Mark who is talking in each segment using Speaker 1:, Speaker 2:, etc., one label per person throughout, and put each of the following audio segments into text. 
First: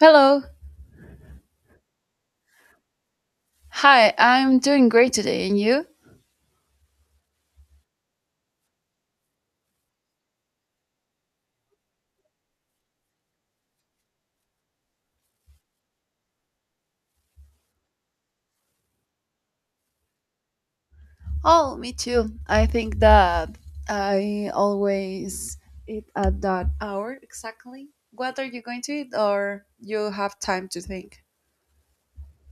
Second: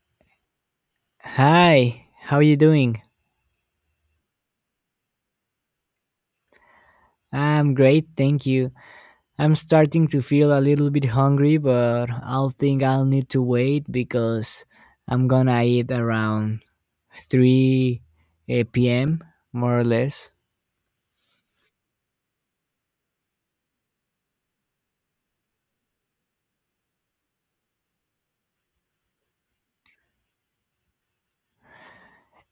Speaker 1: Hello.
Speaker 2: Hi, how are you doing?
Speaker 1: Hi, I'm doing great today. And you?
Speaker 2: I'm great, thank you. I'm starting to feel a little bit hungry, but I'll think I'll need to wait because I'm gonna eat around 3 p.m., more or less.
Speaker 1: Oh, me too. I think that I always eat at that hour exactly. What are you going to eat, or you have time to think?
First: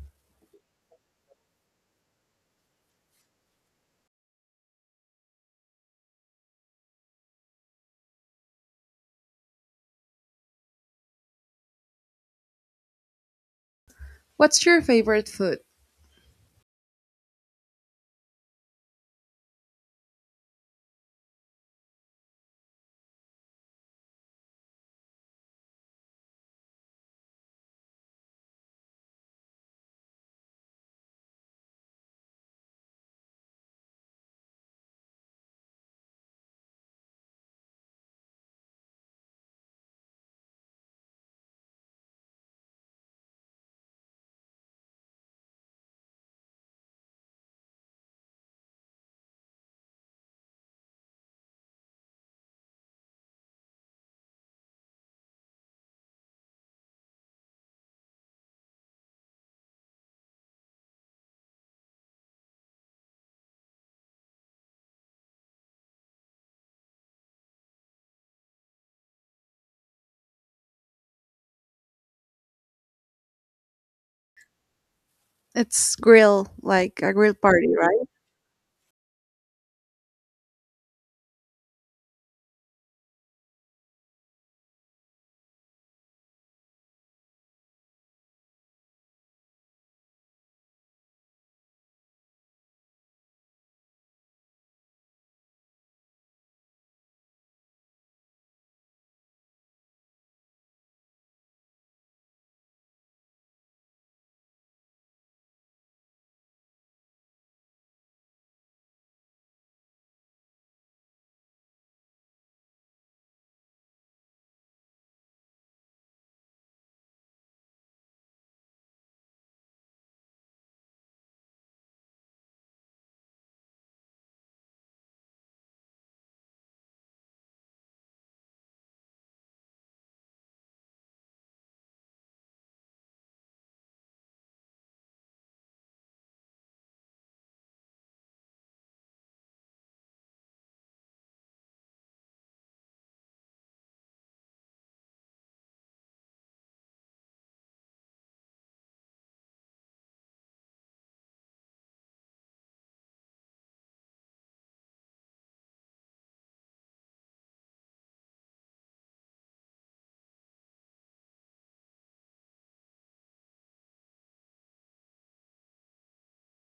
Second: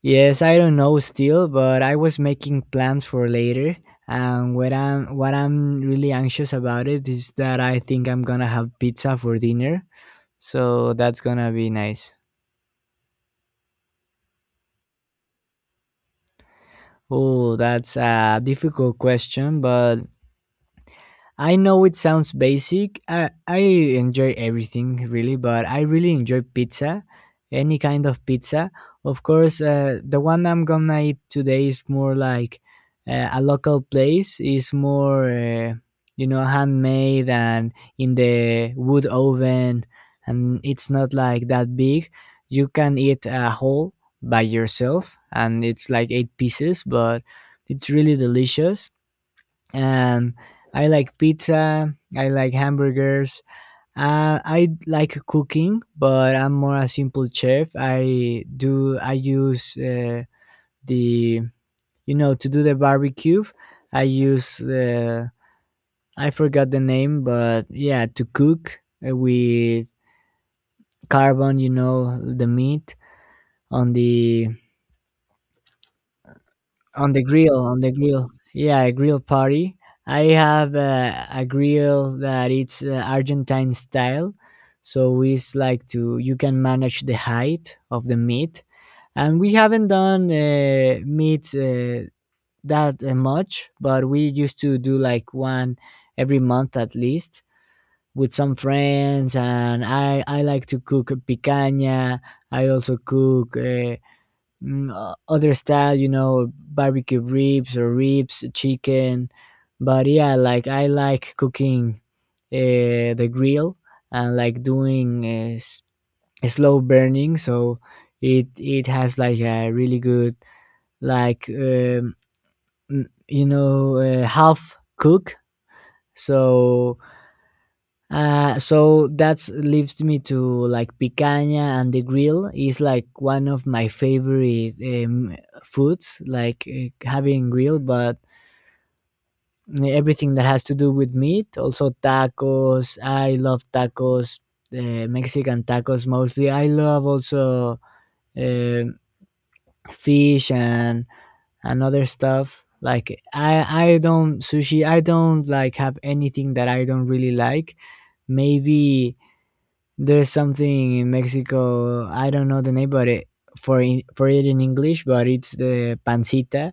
Speaker 2: Yes, I don't know still, but I was making plans for later. And what I'm really anxious about it is that I think I'm gonna have pizza for dinner, so that's gonna be nice.
Speaker 1: What's your favorite food?
Speaker 2: Oh, that's a difficult question, but I know it sounds basic. I enjoy everything really, but I really enjoy pizza, any kind of pizza. Of course, the one I'm gonna eat today is more like a local place. Is more, handmade and in the wood oven, and it's not like that big. You can eat a whole by yourself, and it's like eight pieces, but it's really delicious and I like pizza. I like hamburgers. I like cooking, but I'm more a simple chef. I do. I use the to do the barbecue. I use the, I forgot the name, but yeah, to cook with carbon. You know, the meat on the
Speaker 1: It's grill, like
Speaker 2: on
Speaker 1: a
Speaker 2: the
Speaker 1: grill
Speaker 2: grill
Speaker 1: party,
Speaker 2: on the
Speaker 1: right?
Speaker 2: grill. Yeah, a grill party. I have a grill that it's Argentine style, so it's like to you can manage the height of the meat. And we haven't done meat that much, but we used to do like one every month at least with some friends. And I like to cook picanha. I also cook other style, you know, barbecue ribs or ribs, chicken. But yeah, like I like cooking the grill, and like doing slow burning, so it has like a really good, like, mm, you know half cook. So So that's leaves me to like picanha, and the grill is like one of my favorite foods, like having grill. But everything that has to do with meat, also tacos. I love tacos, Mexican tacos mostly. I love also um fish and other stuff. Like I don't sushi. I don't like have anything that I don't really like. Maybe there's something in Mexico, I don't know the name, but it, for in, for it in English, but it's the pancita,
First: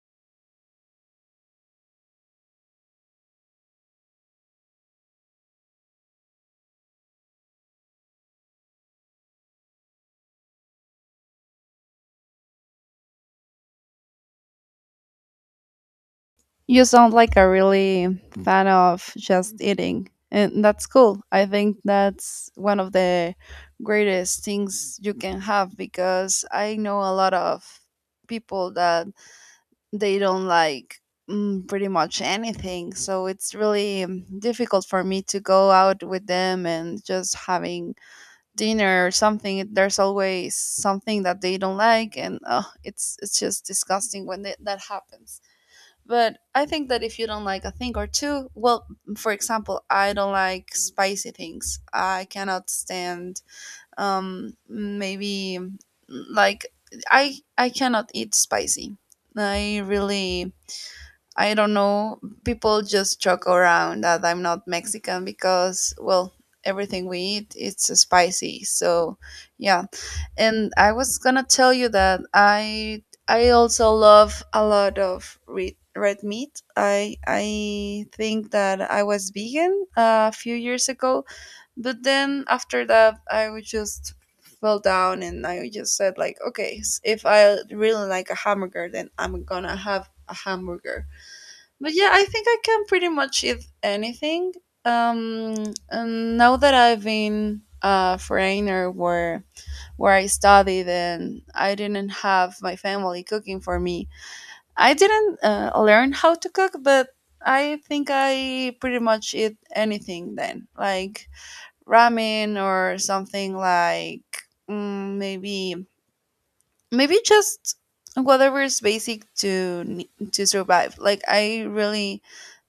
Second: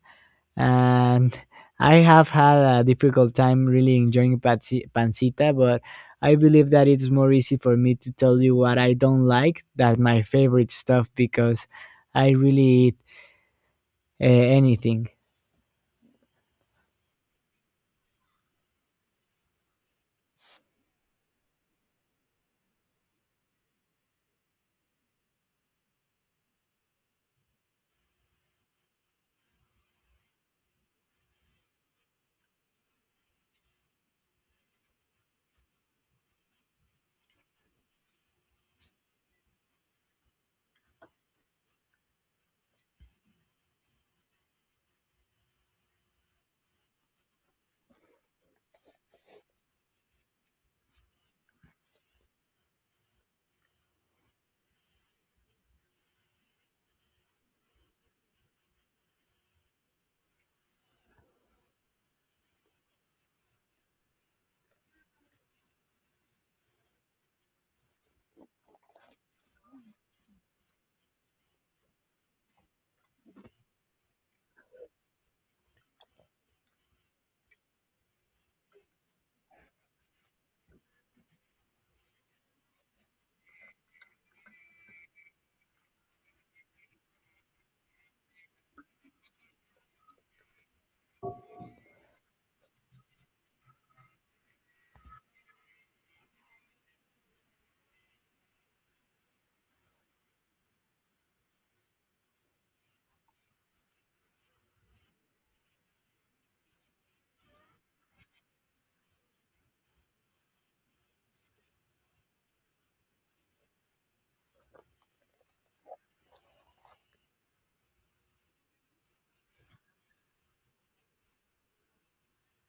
Speaker 2: and I have had a difficult time really enjoying pancita. But I believe that it's more easy for me to tell you what I don't like than my favorite stuff, because I really eat anything.
Speaker 1: You sound like a really fan of just eating. And that's cool. I think that's one of the greatest things you can have because I know a lot of people that they don't like pretty much anything. So it's really difficult for me to go out with them and just having dinner or something. There's always something that they don't like, and it's just disgusting when that happens. But I think that if you don't like a thing or two, well, for example, I don't like spicy things. I cannot stand maybe like I cannot eat spicy. I really I don't know. People just joke around that I'm not Mexican because, well, everything we eat it's spicy. So, yeah. And I was gonna tell you that I also love a lot of red meat. I think that I was vegan a few years ago, but then after that I would just fell down and I just said like, okay, if I really like a hamburger, then I'm gonna have a hamburger. But yeah, I think I can pretty much eat anything. And now that I've been a foreigner where I studied and I didn't have my family cooking for me, I didn't learn how to cook, but I think I pretty much eat anything then, like ramen or something like maybe just whatever is basic to to survive. Like I really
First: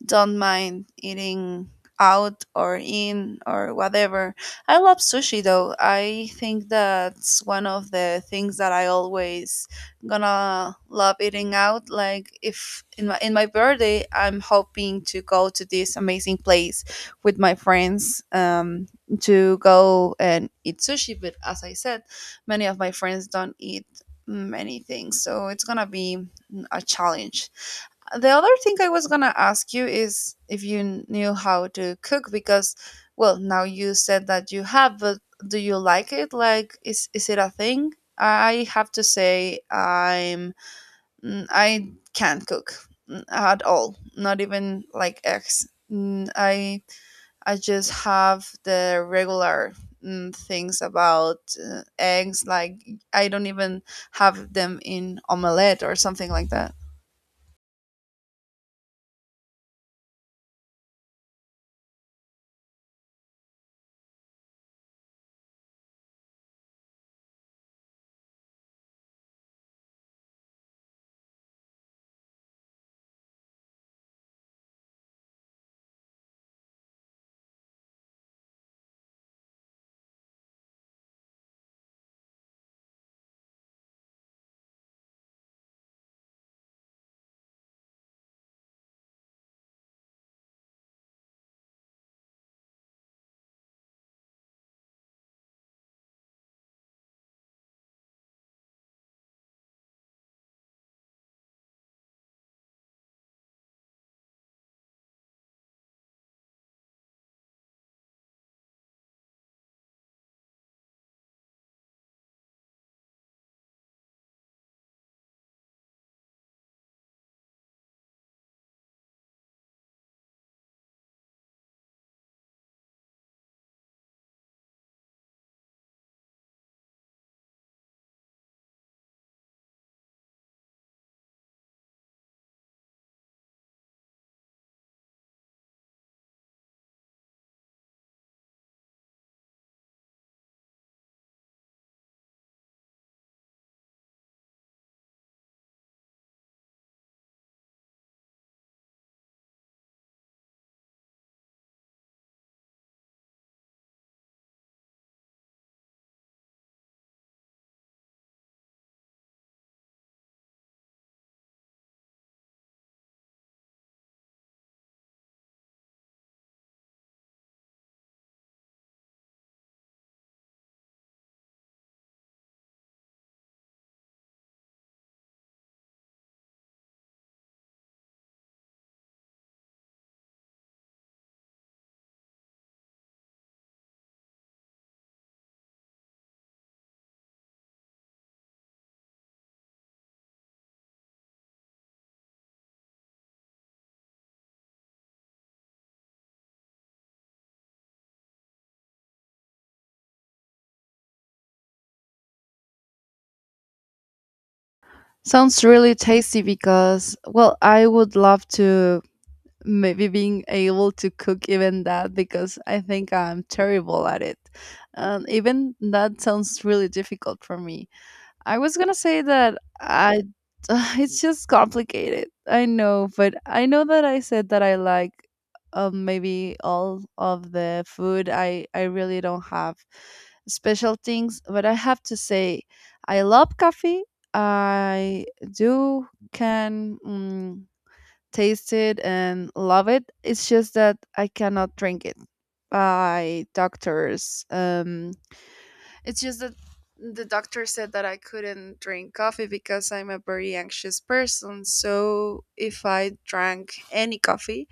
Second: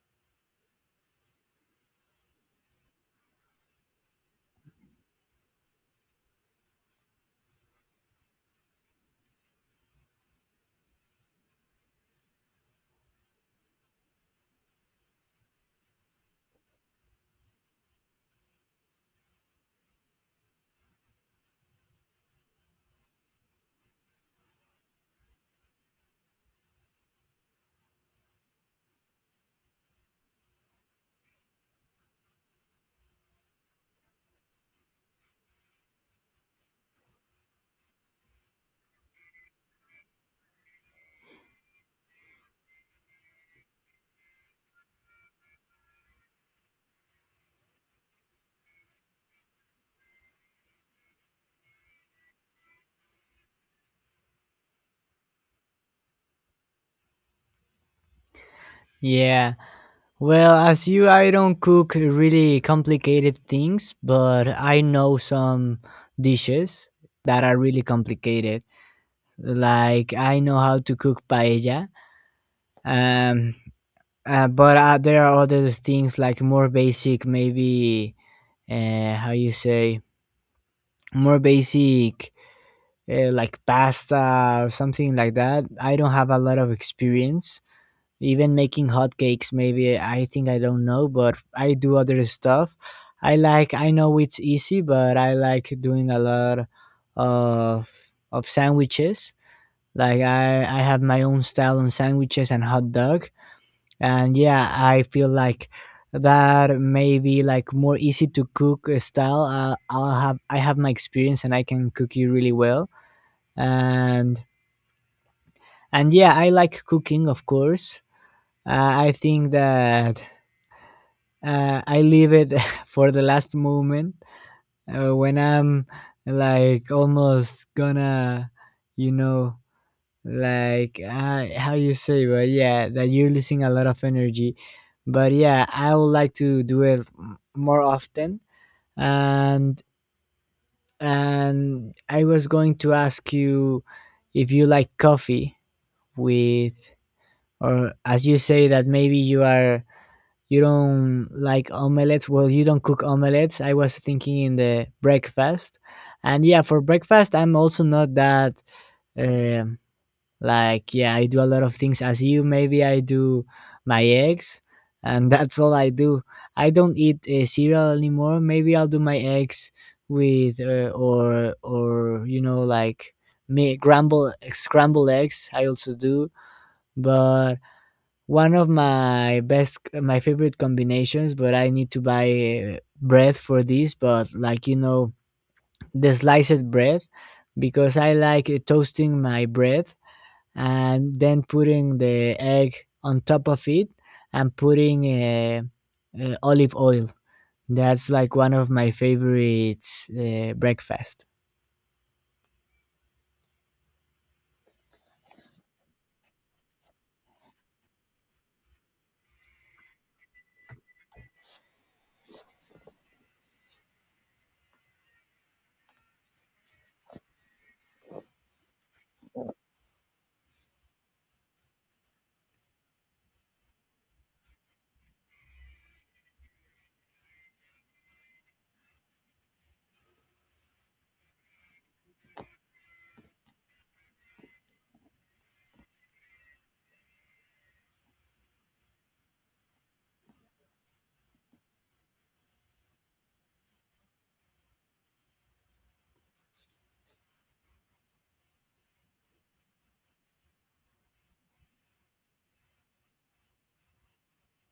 Speaker 1: don't mind eating out or in or whatever. I love sushi though. I think that's one of the things that I always gonna love eating out. Like if in my birthday, I'm hoping to go to this amazing place with my friends to go and eat sushi. But as I said, many of my friends don't eat many things, so it's gonna be a challenge. The other thing I was going to ask you is if you knew how to cook because, well, now you said that you have, but do you like it? Like is it a thing? I have to say I'm I can't cook at all. Not even like eggs. I just have the regular things about eggs, like I don't even have them in omelette or something like that.
Speaker 2: Yeah. Well, as you, I don't cook really complicated things, but I know some dishes that are really complicated. Like I know how to cook paella, um, but there are other things like more basic, maybe how you say, more basic, like pasta or something like that. I don't have a lot of experience even making hotcakes maybe, I think, I don't know. But I do other stuff. I like, I know it's easy, but I like doing a lot of of sandwiches. Like I have my own style on sandwiches and hot dog. And yeah, I feel like that maybe like more easy to cook style. I have my experience and I can cook you really well. and and yeah, I like cooking, of course. uh, I think that I leave it for the last moment, when I'm like almost gonna, you know, like, how you say, but yeah, that you're losing a lot of energy. But yeah, I would like to do it more often. And and I was going to ask you if you like coffee with, or as you say that maybe you are, you don't like omelets, well, you don't cook omelets. I was thinking in the breakfast. And yeah, for breakfast I'm also not that, um like, yeah, I do a lot of things as you. Maybe I do my eggs and that's all I do. I don't eat cereal anymore. Maybe I'll do my eggs with or, you know, like me scramble scrambled eggs I also do. But one of my best, my favorite combinations, but I need to buy bread for this. But like, you know, the sliced bread, because I like toasting my bread and then putting the egg on top of it, and putting olive oil. That's like one of my favorite breakfast.
Speaker 1: Sounds really tasty because, well, I would love to maybe being able to cook even that because I think I'm terrible at it. And even that sounds really difficult for me. I was gonna say that I it's just complicated. I know, but I know that I said that I like maybe all of the food. I really don't have special things, but I have to say I love coffee. I do can taste it and love it. It's just that I cannot drink it by doctors. It's just that the doctor said that I couldn't drink coffee because I'm a very anxious person. So if I drank any coffee,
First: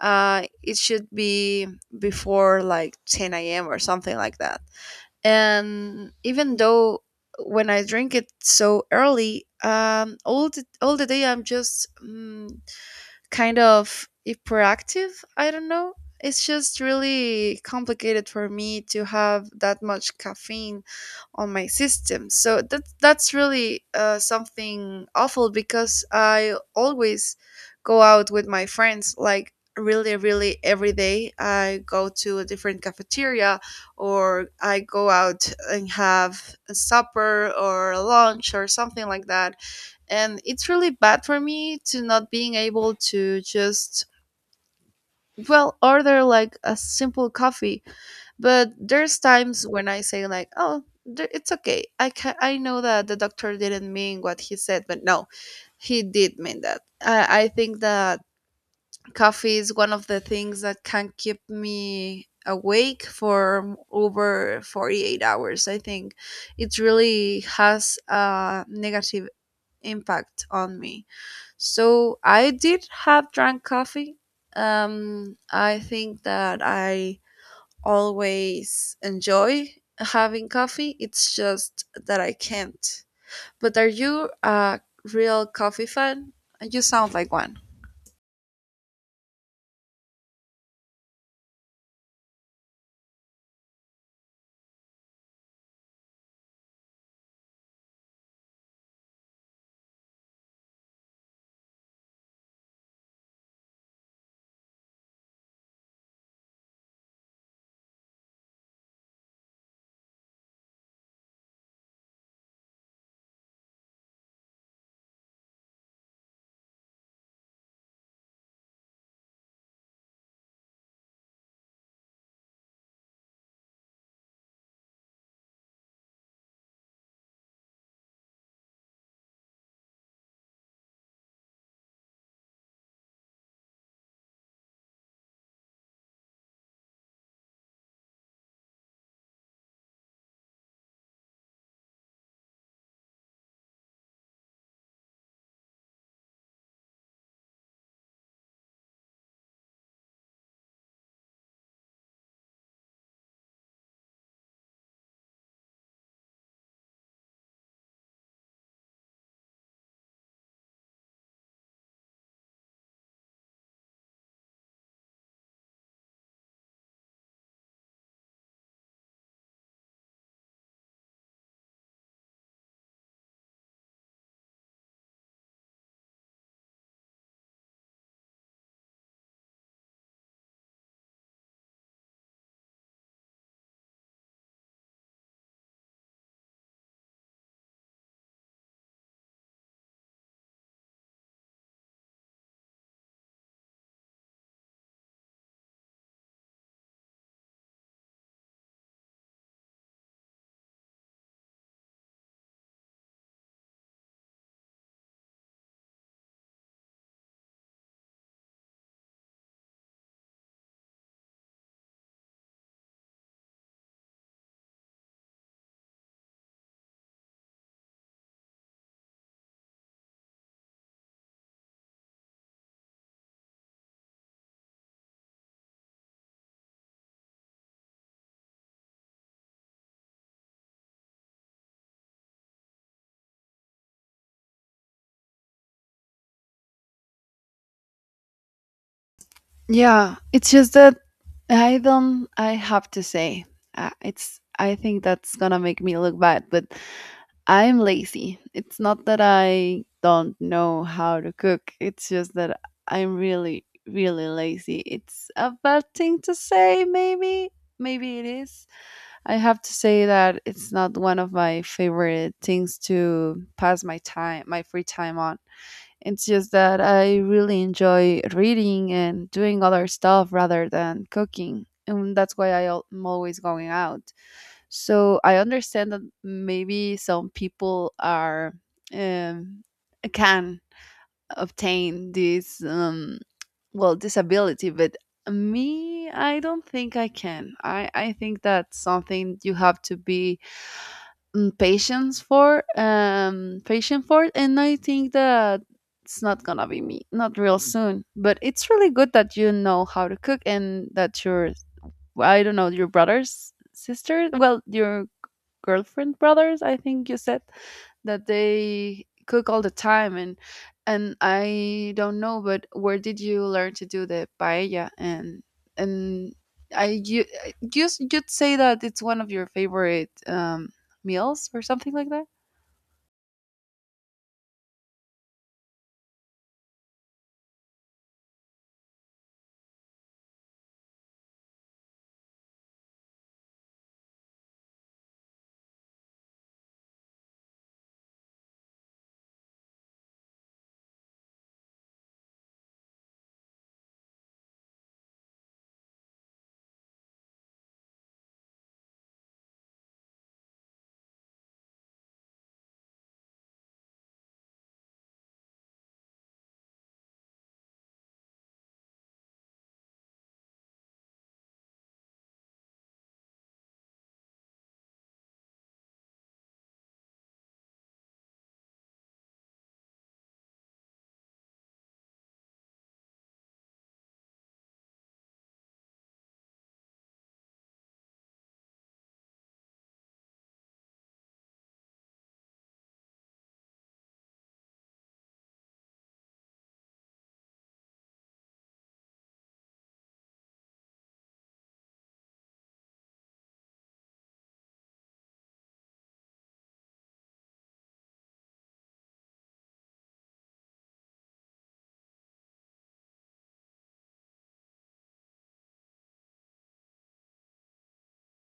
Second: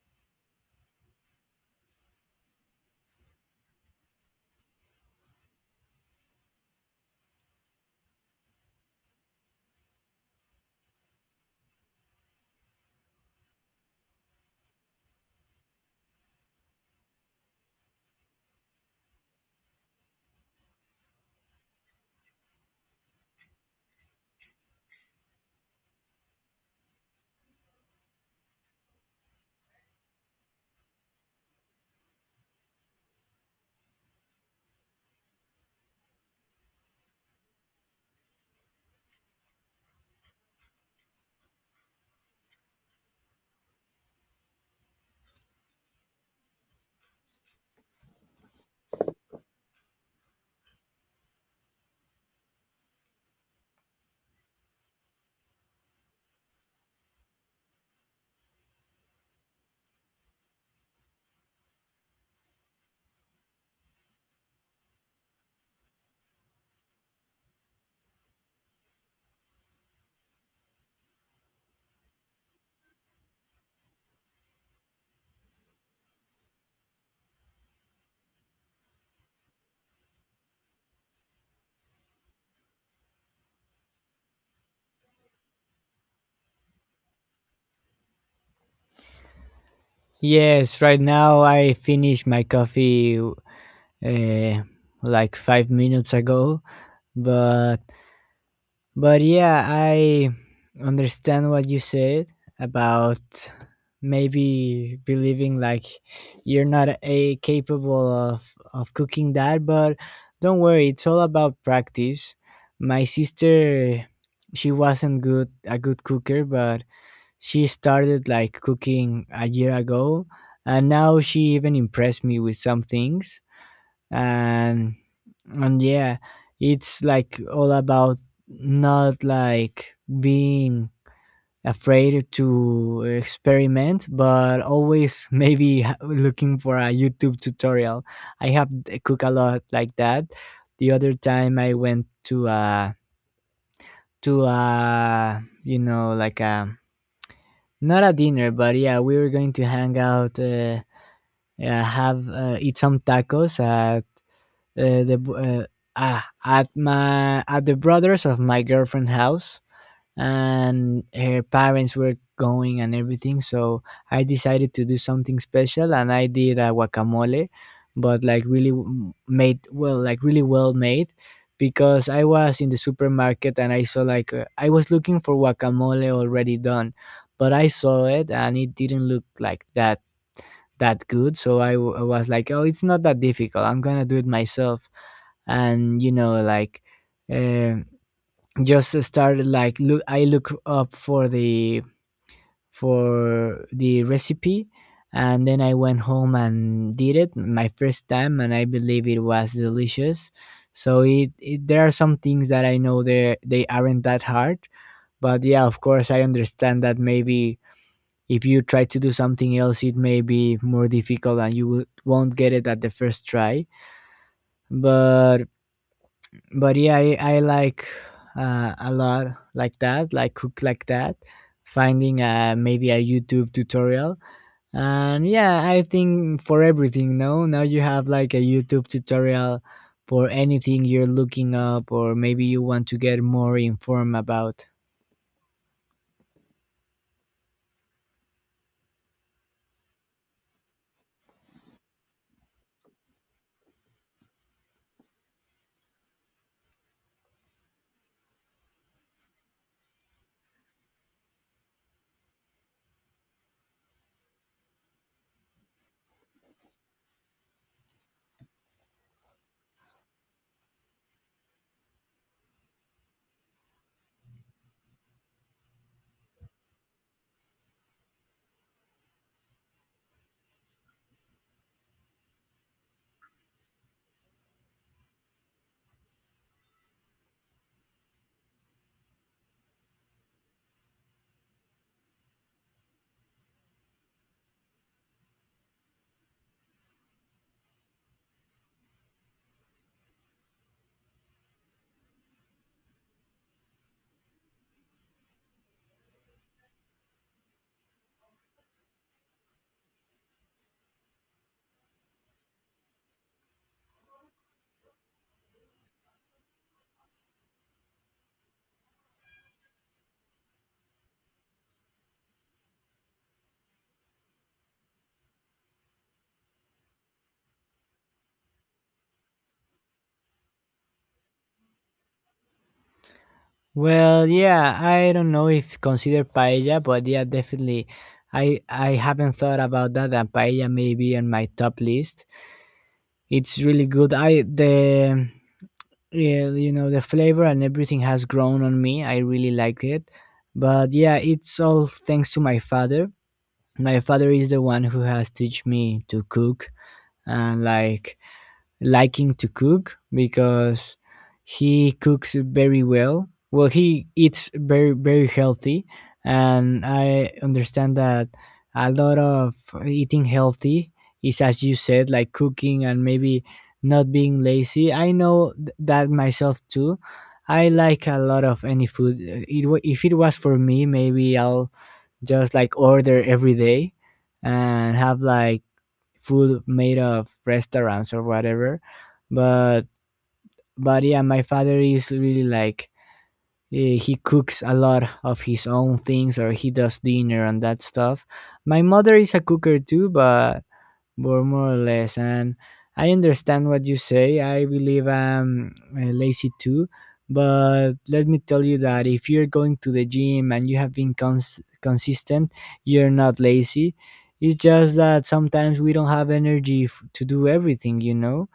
Speaker 1: it should be before like 10 a.m. or something like that. And even though when I drink it so early, all the day I'm just kind of hyperactive. I don't know. It's just really complicated for me to have that much caffeine on my system. So that's really something awful because I always go out with my friends, like really every day. I go to a different cafeteria, or I go out and have a supper or a lunch or something like that. And it's really bad for me to not being able to just, well, order like a simple coffee. But there's times when I say like, oh, it's okay, I can, I know that the doctor didn't mean what he said, but no, he did mean that. I think that coffee is one of the things that can keep me awake for over 48 hours, I think. It really has a negative impact on me. So I did have drunk coffee. I think that I always enjoy having coffee. It's just that I can't. But are you a real coffee fan? You sound like one.
Speaker 2: Yes, right now I finished my coffee uh, like 5 minutes ago, but yeah, I understand what you said about maybe believing like you're not a capable of cooking that. But don't worry, it's all about practice. My sister, she wasn't good a good cooker, but she started like cooking a year ago, and now she even impressed me with some things. And and yeah, it's like all about not like being afraid to experiment, but always maybe looking for a YouTube tutorial. Cook a lot like that. The other time I went to a, to a, you know, like a, not a dinner, but yeah, we were going to hang out, have eat some tacos at uh, the b- uh, at my at the brothers of my girlfriend house, and her parents were going and everything. So I decided to do something special and I did a guacamole, but like really made well, like really well made, because I was in the supermarket and I saw like, I was looking for guacamole already done, but I saw it and it didn't look like that good. So I was like, oh, it's not that difficult, I'm gonna do it myself. And, you know, like, uh, just started like look up for the recipe. And then I went home and did it my first time, and I believe it was delicious. So it there are some things that I know they aren't that hard. But yeah, of course I understand that maybe if you try to do something else, it may be more difficult and won't get it at the first try. but but yeah, I like a lot like that, like cook like that, finding maybe a YouTube tutorial. And yeah, I think for everything no, now you have like a YouTube tutorial for anything you're looking up or maybe you want to get more informed about.
Speaker 1: Yeah, it's just that I don't. I have to say, it's. I think that's gonna make me look bad, but I'm lazy. It's not that I don't know how to cook. It's just that I'm really, really lazy. It's a bad thing to say, maybe. Maybe it is. I have to say that it's not one of my favorite things to pass my time, my free time on. It's just that I really enjoy reading and doing other stuff rather than cooking. And that's why I'm always going out. So I understand that maybe some people are um, can obtain this well disability, but me, I don't think I can. I think that's something you have to be patient for, and I think that it's not gonna be me, not real soon. But it's really good that you know how to cook, and that your, I don't know, your brother's sister, well, your girlfriend brothers, I think you said, that they cook all the time. And I don't know, but where did you learn to do the paella? And and i you you you'd say that it's one of your favorite meals or something like that.
Speaker 2: Well, yeah, I don't know if consider paella, but yeah, definitely, I haven't thought about that and paella may be on my top list. It's really good. I the Yeah, you know, the flavor and everything has grown on me. I really like it. But yeah, it's all thanks to my father. My father is the one who has teach me to cook, and like liking to cook, because he cooks very well. Well, he eats very very healthy, and I understand that a lot of eating healthy is, as you said, like cooking and maybe not being lazy. I know that myself too. I like a lot of any food. It, if it was for me, maybe I'll just like order every day and have like food made of restaurants or whatever. But but yeah, my father is really like, he cooks a lot of his own things or he does dinner and that stuff. My mother is a cooker too, but more or less. And I understand what you say. I believe I'm lazy too. But let me tell you, that if you're going to the gym and you have been consistent, you're not lazy. It's just that sometimes we don't have energy to do everything, you know?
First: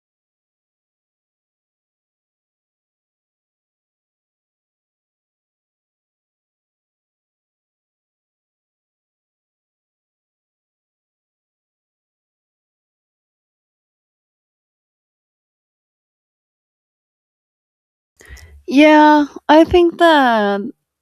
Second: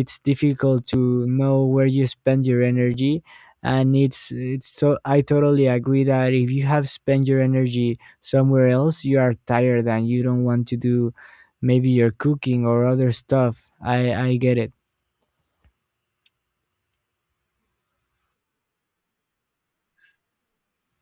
Speaker 2: It's difficult to know where you spend your energy. And it's so I totally agree that if you have spent your energy somewhere else, you are tired and you don't want to do maybe your cooking or other stuff. I get it.
Speaker 1: Yeah, I think that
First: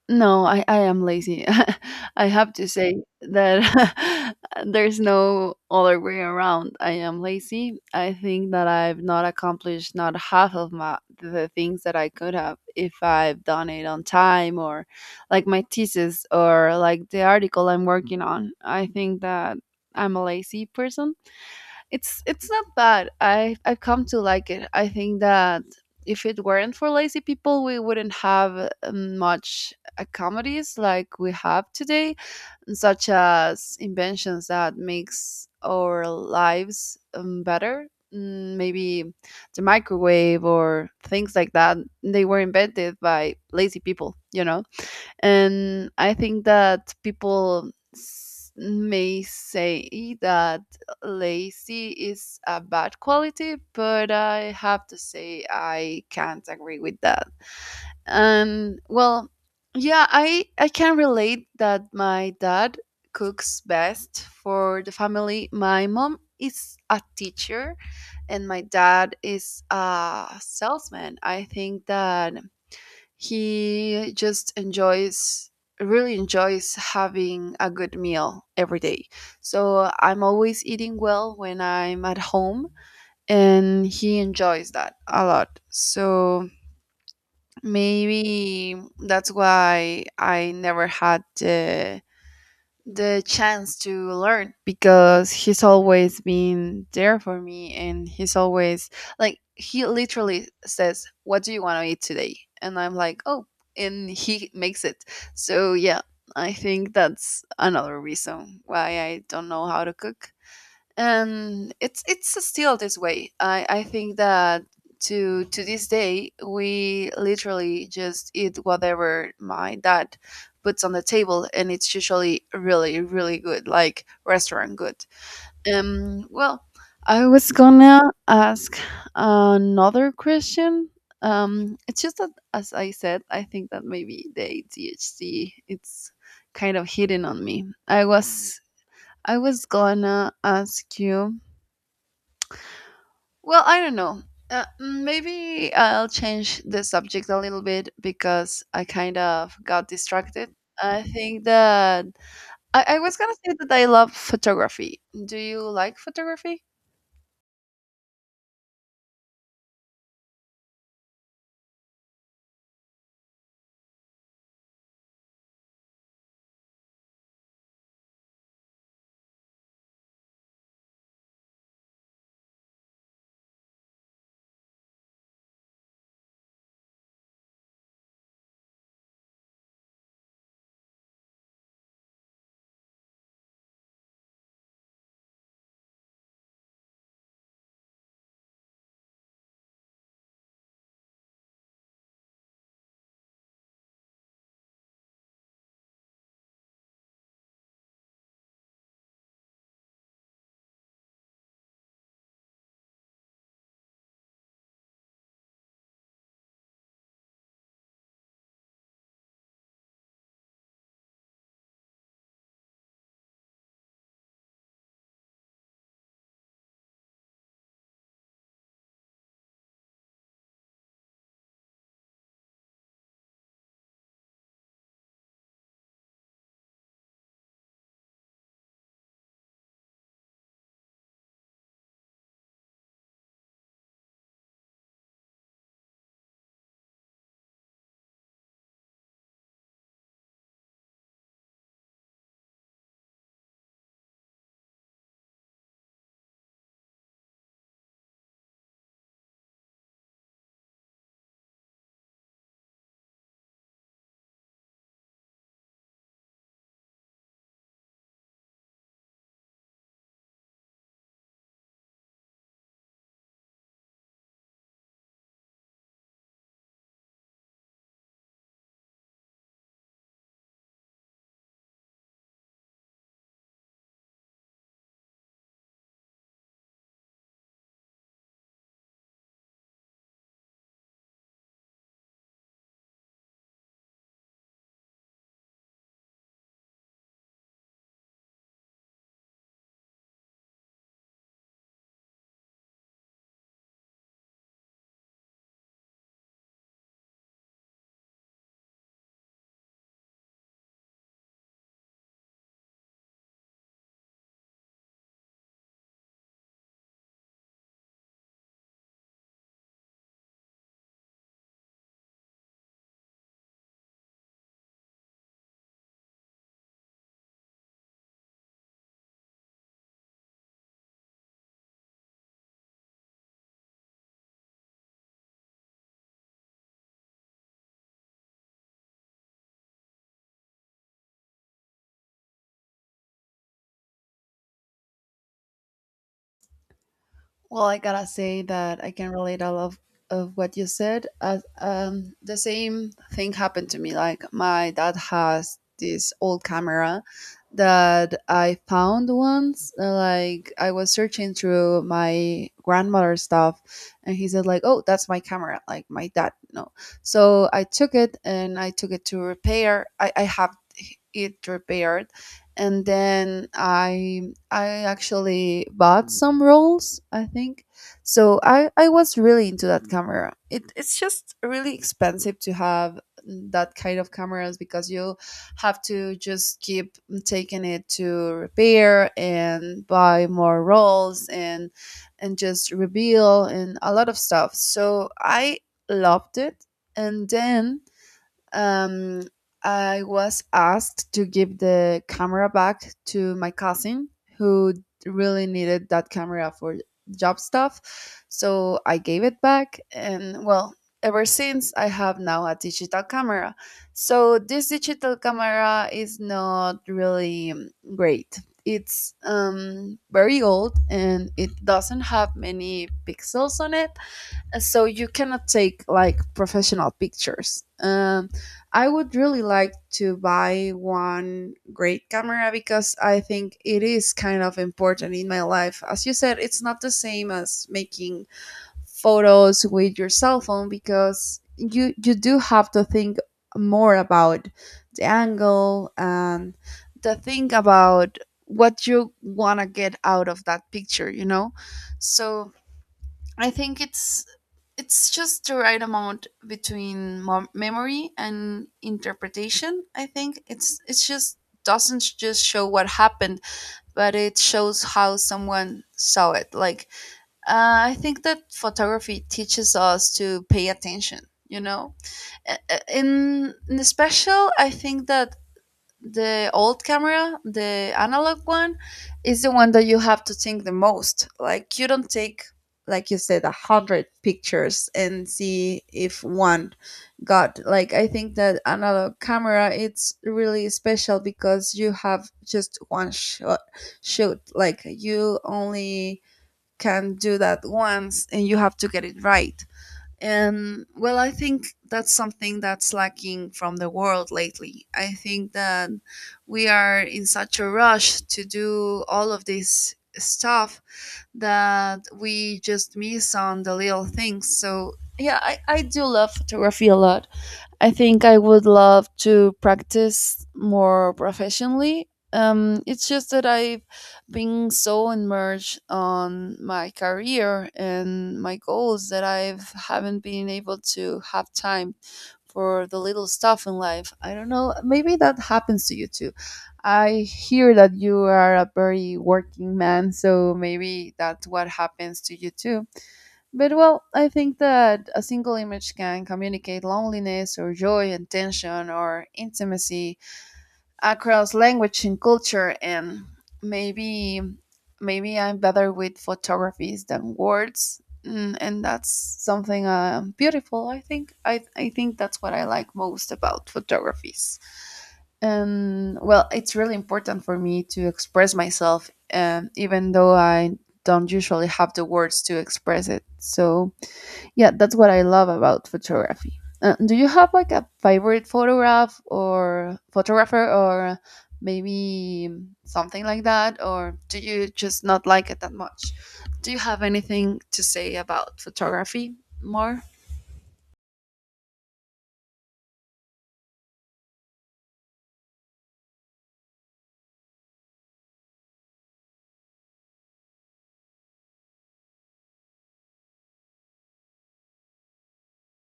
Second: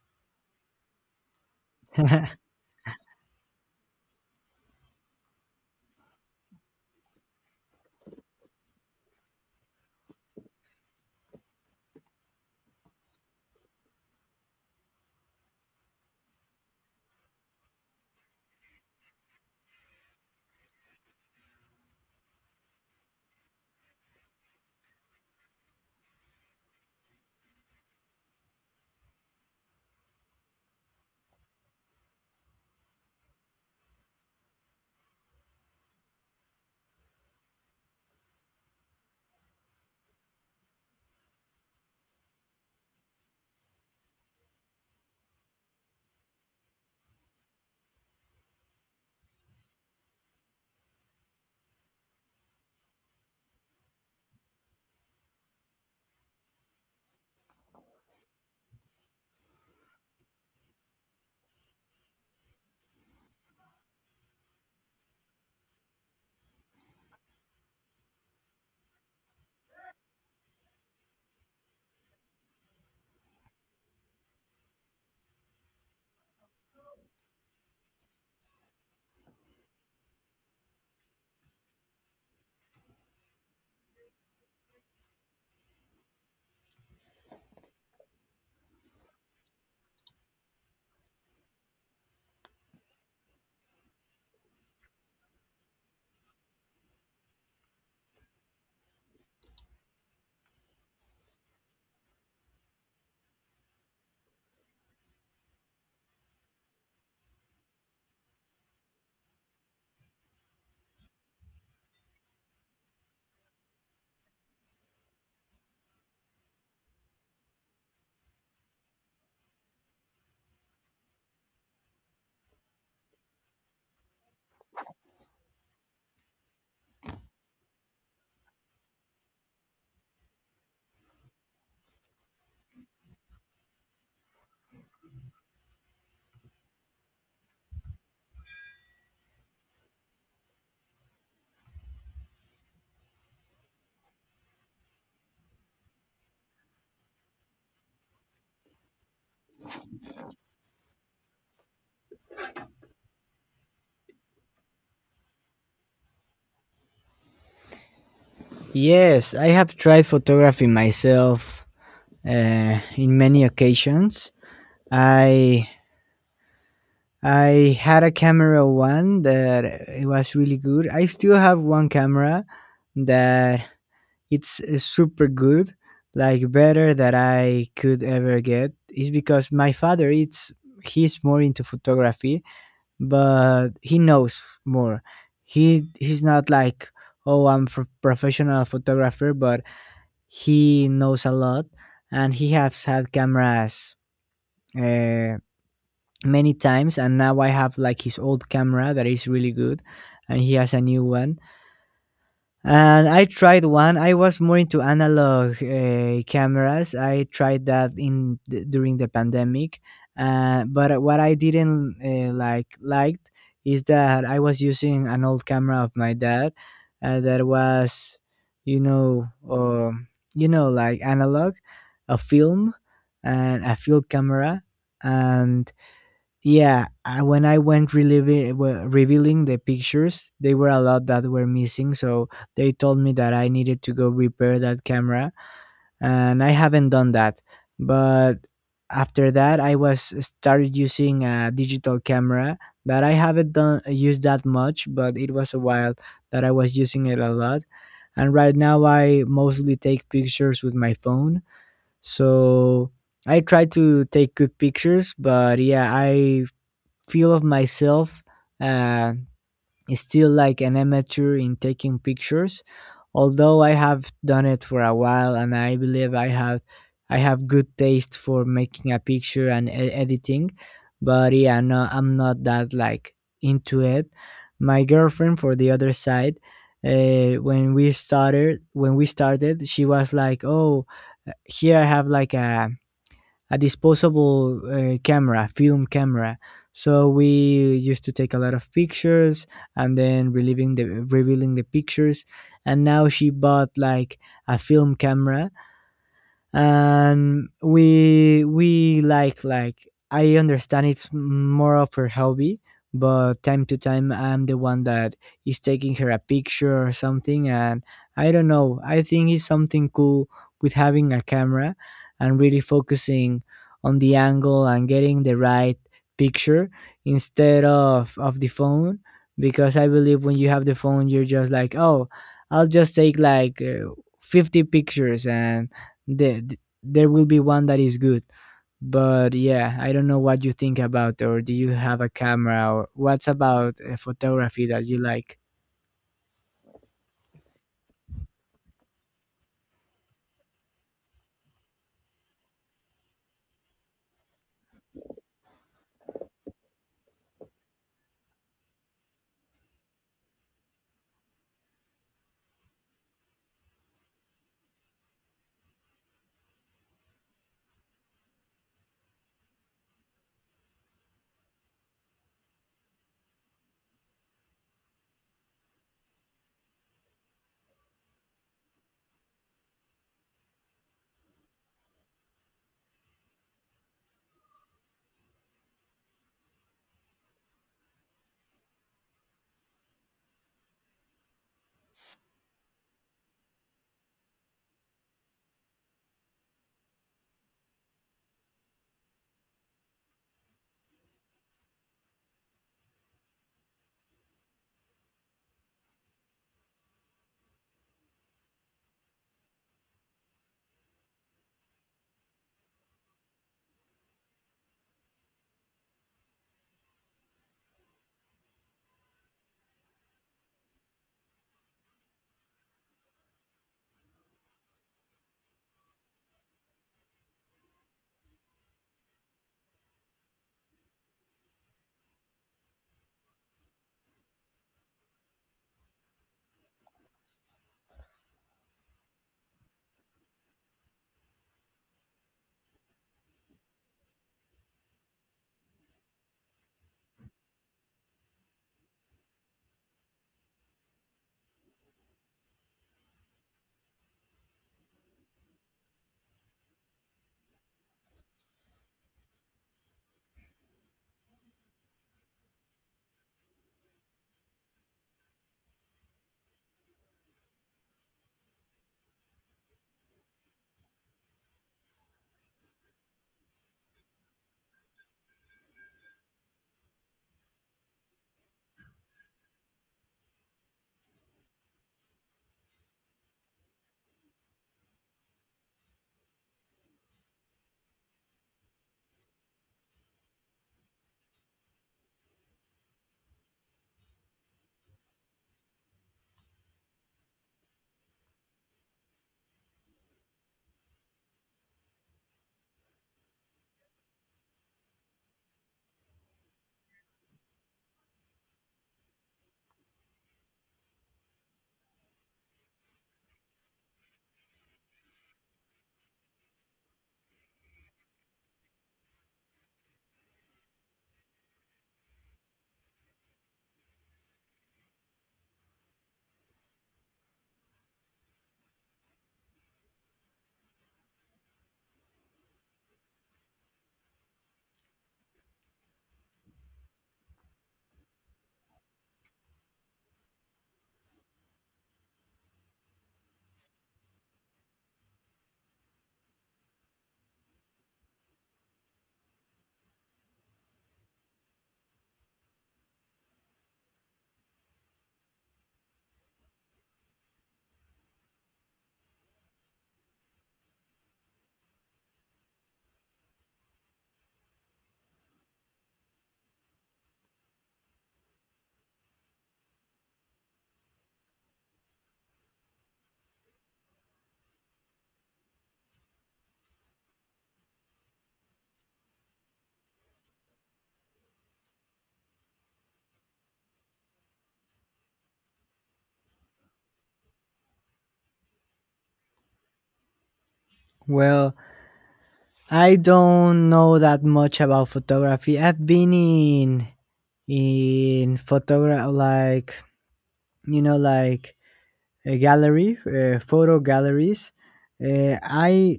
Speaker 1: no, I am lazy. I have to say that there's no other way around. I am lazy. I think that I've not accomplished not half of my the things that I could have if I've done it on time, or like my thesis or like the article I'm working on. I think that I'm a lazy person. It's not bad. I've come to like it. I think that if it weren't for lazy people, we wouldn't have much comedies like we have today, such as inventions that makes our lives better. Maybe the microwave or things like that. They were invented by lazy people. And I think that people may say that lazy is a bad quality, but I have to say I can't agree with that. And well, yeah, I can relate that my dad cooks best for the family. My mom is a teacher, and my dad is a salesman. I think that he just enjoys really enjoys having a good meal every day. So I'm always eating well when I'm at home, and he enjoys that a lot. So maybe that's why I never had the chance to learn, because he's always been there for me, and he's always, like, he literally says, what do you want to eat today, and I'm like, oh, and he makes it. So yeah, I think that's another reason why I don't know how to cook. And it's still this way. I think that to this day we literally just eat whatever my dad puts on the table, and it's usually really really good, like restaurant good. Well, I was gonna ask another question. It's just that, as I said, I think that maybe the adhd it's kind of hidden on me. I was gonna ask you, well, I don't know. Maybe I'll change the subject a little bit because I kind of got distracted. I think that I was gonna say that I love photography. Do you like photography?
Speaker 2: Yes, I have tried photography myself in many occasions. i I had a camera one that it was really good. I still have one camera that it's super good, like better that I could ever get. Is because my father it's, he's more into photography, but he knows more. He's not like, oh, I'm a professional photographer, but he knows a lot, and he has had cameras Uh, many times. And now I have like his old camera that is really good, and he has a new one. And I tried one. I was more into analog cameras. I tried that in during the pandemic. But what I didn't like liked is that I was using an old camera of my dad, that was, you know, um, like analog, a film and a field camera, and yeah, when I went reliving, well, revealing the pictures, they were a lot that were missing. So they told me that I needed to go repair that camera, and I haven't done that. But after that, I was started using a digital camera that I haven't done used that much, but it was a while that I was using it a lot. And right now, I mostly take pictures with my phone. So I try to take good pictures, but yeah, I feel of myself uh, still like an amateur in taking pictures, although I have done it for a while and I believe I have good taste for making a picture and editing. But yeah, no, I'm not that like into it. My girlfriend, for the other side, when we started, she was like, "Oh, here I have like a disposable camera, film camera." So we used to take a lot of pictures and then relieving the revealing the pictures. And now she bought like a film camera, and we like I understand it's more of her hobby, but time to time I'm the one that is taking her a picture or something. And I don't know, I think it's something cool with having a camera and really focusing on the angle and getting the right picture instead of the phone, because I believe when you have the phone you're just like, oh, I'll just take like 50 pictures and there will be one that is good. But yeah, I don't know what you think about, or do you have a camera, or what's about photography that you like?
Speaker 1: Well, I gotta say that I can relate a lot of what you said. As the same thing happened to me. Like my dad has this old camera that I found once. Like I was searching through my grandmother's stuff, and he said like, "Oh, that's my camera." Like my dad, no. So I took it and I took it to repair. I have it repaired, and then I actually bought some rolls, I think. So I was really into that camera. It's just really expensive to have that kind of cameras because you have to just keep taking it to repair and buy more rolls, and just reveal, and a lot of stuff. So I loved it. And then um, I was asked to give the camera back to my cousin who really needed that camera for job stuff. So I gave it back. And well, ever since, I have now a digital camera. So this digital camera is not really great. It's very old, and it doesn't have many pixels on it, so you cannot take like professional pictures. I would really like to buy one great camera because I think it is kind of important in my life. As you said, it's not the same as making photos with your cell phone, because you do have to think more about the angle and the thing about what you want to get out of that picture, you know? So I think it's just the right amount between memory and interpretation. I think it's just doesn't just show what happened, but it shows how someone saw it. Like I think that photography teaches us to pay attention. You know, in the special, I think that the old camera, the analog one, is the one that you have to think the most. Like you don't take, like you said, 100 pictures and see if one got. Like I think that analog camera, it's really special because you have just one shot shoot. Like you only can do that once, and you have to get it right. And well, I think that's something that's lacking from the world lately. I think that we are in such a rush to do all of this stuff that we just miss on the little things. So, yeah, I do love photography a lot. I think I would love to practice more professionally. It's just that I've been so immersed on my career and my goals that I haven't been able to have time for the little stuff in life. I don't know. Maybe that happens to you too. I hear that you are a very working man, so maybe that's what happens to you too. But well, I think that a single image can communicate loneliness or joy and tension or intimacy across language and culture, and maybe maybe I'm better with photographies than words. And that's something beautiful. I think I think that's what I like most about photographies. And well, it's really important for me to express myself, even though I don't usually have the words to express it. So yeah, that's what I love about photography. Do you have like a favorite photograph or photographer, or maybe something like that? Or do you just not like it that much? Do you have anything to say about photography more?
Speaker 2: Well, I don't know that much about photography. I've been in photograph, like, you know, like a gallery, photo galleries. I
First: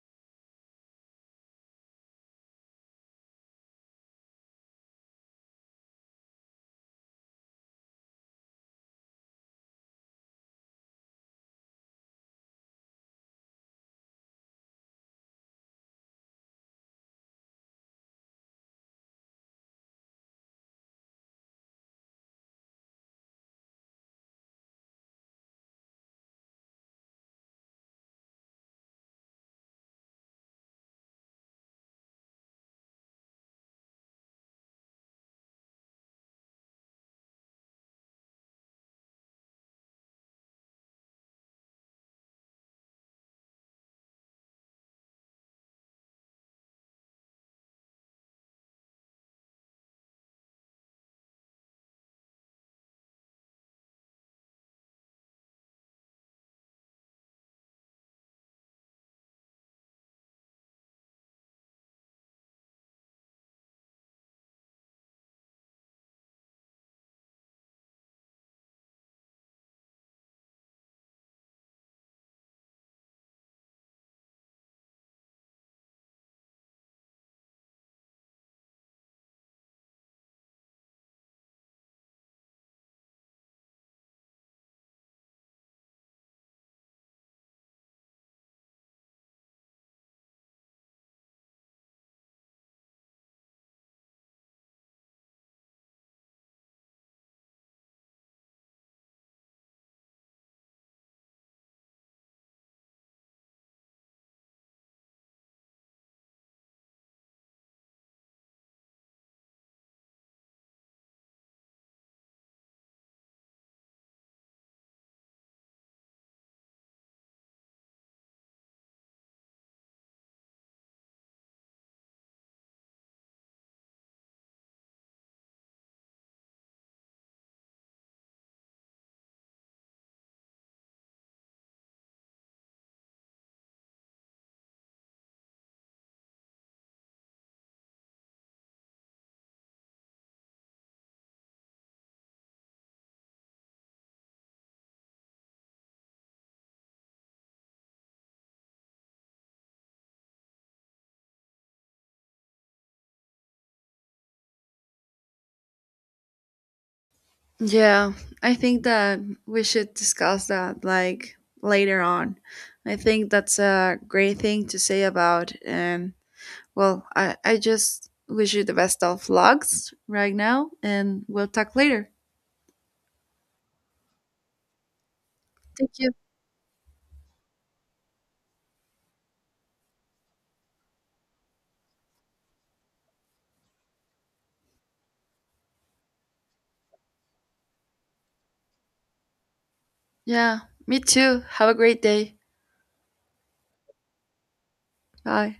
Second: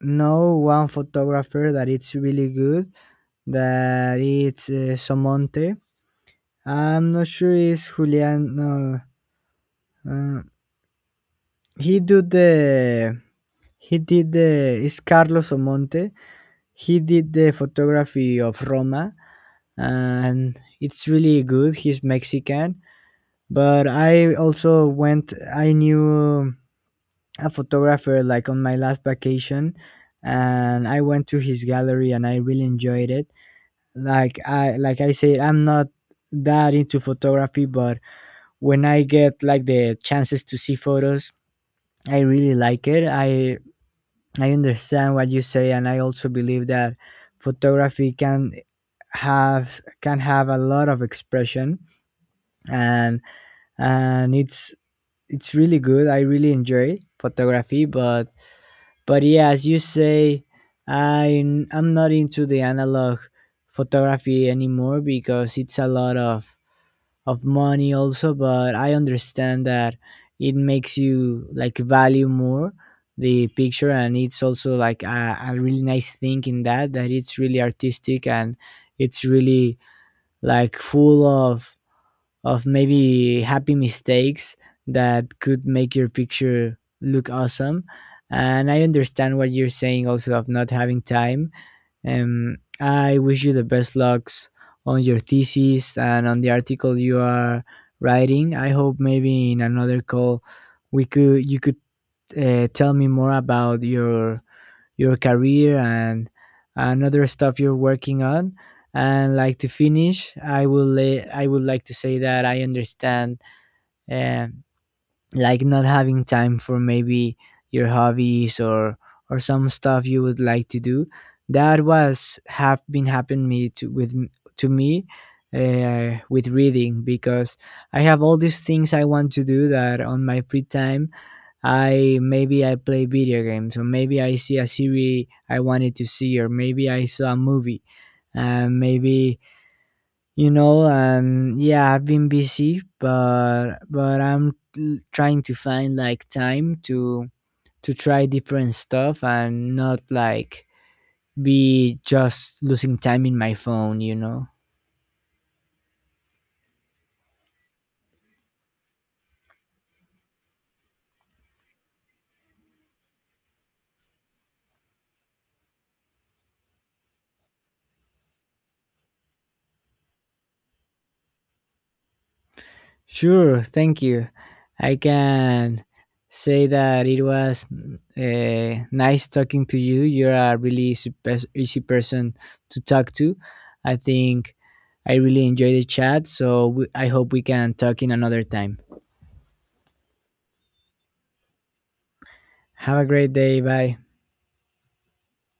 Speaker 2: know one photographer that it's really good, that it's, Somonte. I'm not sure. It's Julian. No, uh, he do the he did the, it's Carlos Omonte. He did the photography of Roma, and it's really good. He's Mexican, but I also went. I knew a photographer like on my last vacation, and I went to his gallery, and I really enjoyed it. Like I I said, I'm not that into photography, but when I get like the chances to see photos, I really like it. I understand what you say, and I also believe that photography can have a lot of expression, and and it's it's really good. I really enjoy photography, but yeah, as you say, I I'm not into the analog photography anymore because it's a lot of money also. But I understand that it makes you like value more the picture, and it's also like a really nice thing in that, it's really artistic and it's really like full of maybe happy mistakes that could make your picture look awesome. And I understand what you're saying also of not having time. I wish you the best lucks on your thesis and on the article you are writing. I hope maybe in another call we could you could tell me more about your career and another stuff you're working on. And like to finish, I would like to say that I understand um like not having time for maybe your hobbies or some stuff you would like to do. That was have been happened me to with m- to me with reading, because I have all these things I want to do, that on my free time I play video games, or maybe I see a series I wanted to see, or maybe I saw a movie and maybe, yeah, I've been busy, but I'm trying to find like time to try different stuff and not like be just losing time in my phone, you know.
Speaker 1: Yeah, I think that we should discuss that like later on. I think that's a great thing to say about. And well, I just wish you the best of lugs right now, and we'll talk later.
Speaker 2: Sure, thank you. I can
Speaker 1: Thank you.
Speaker 2: say that it was nice talking to you. You're a really easy, easy person to talk to, I think. I really enjoyed the chat, so I hope we can talk in another time.
Speaker 1: Yeah, me too. Have a great day.
Speaker 2: Have a great day. Bye.
Speaker 1: Bye.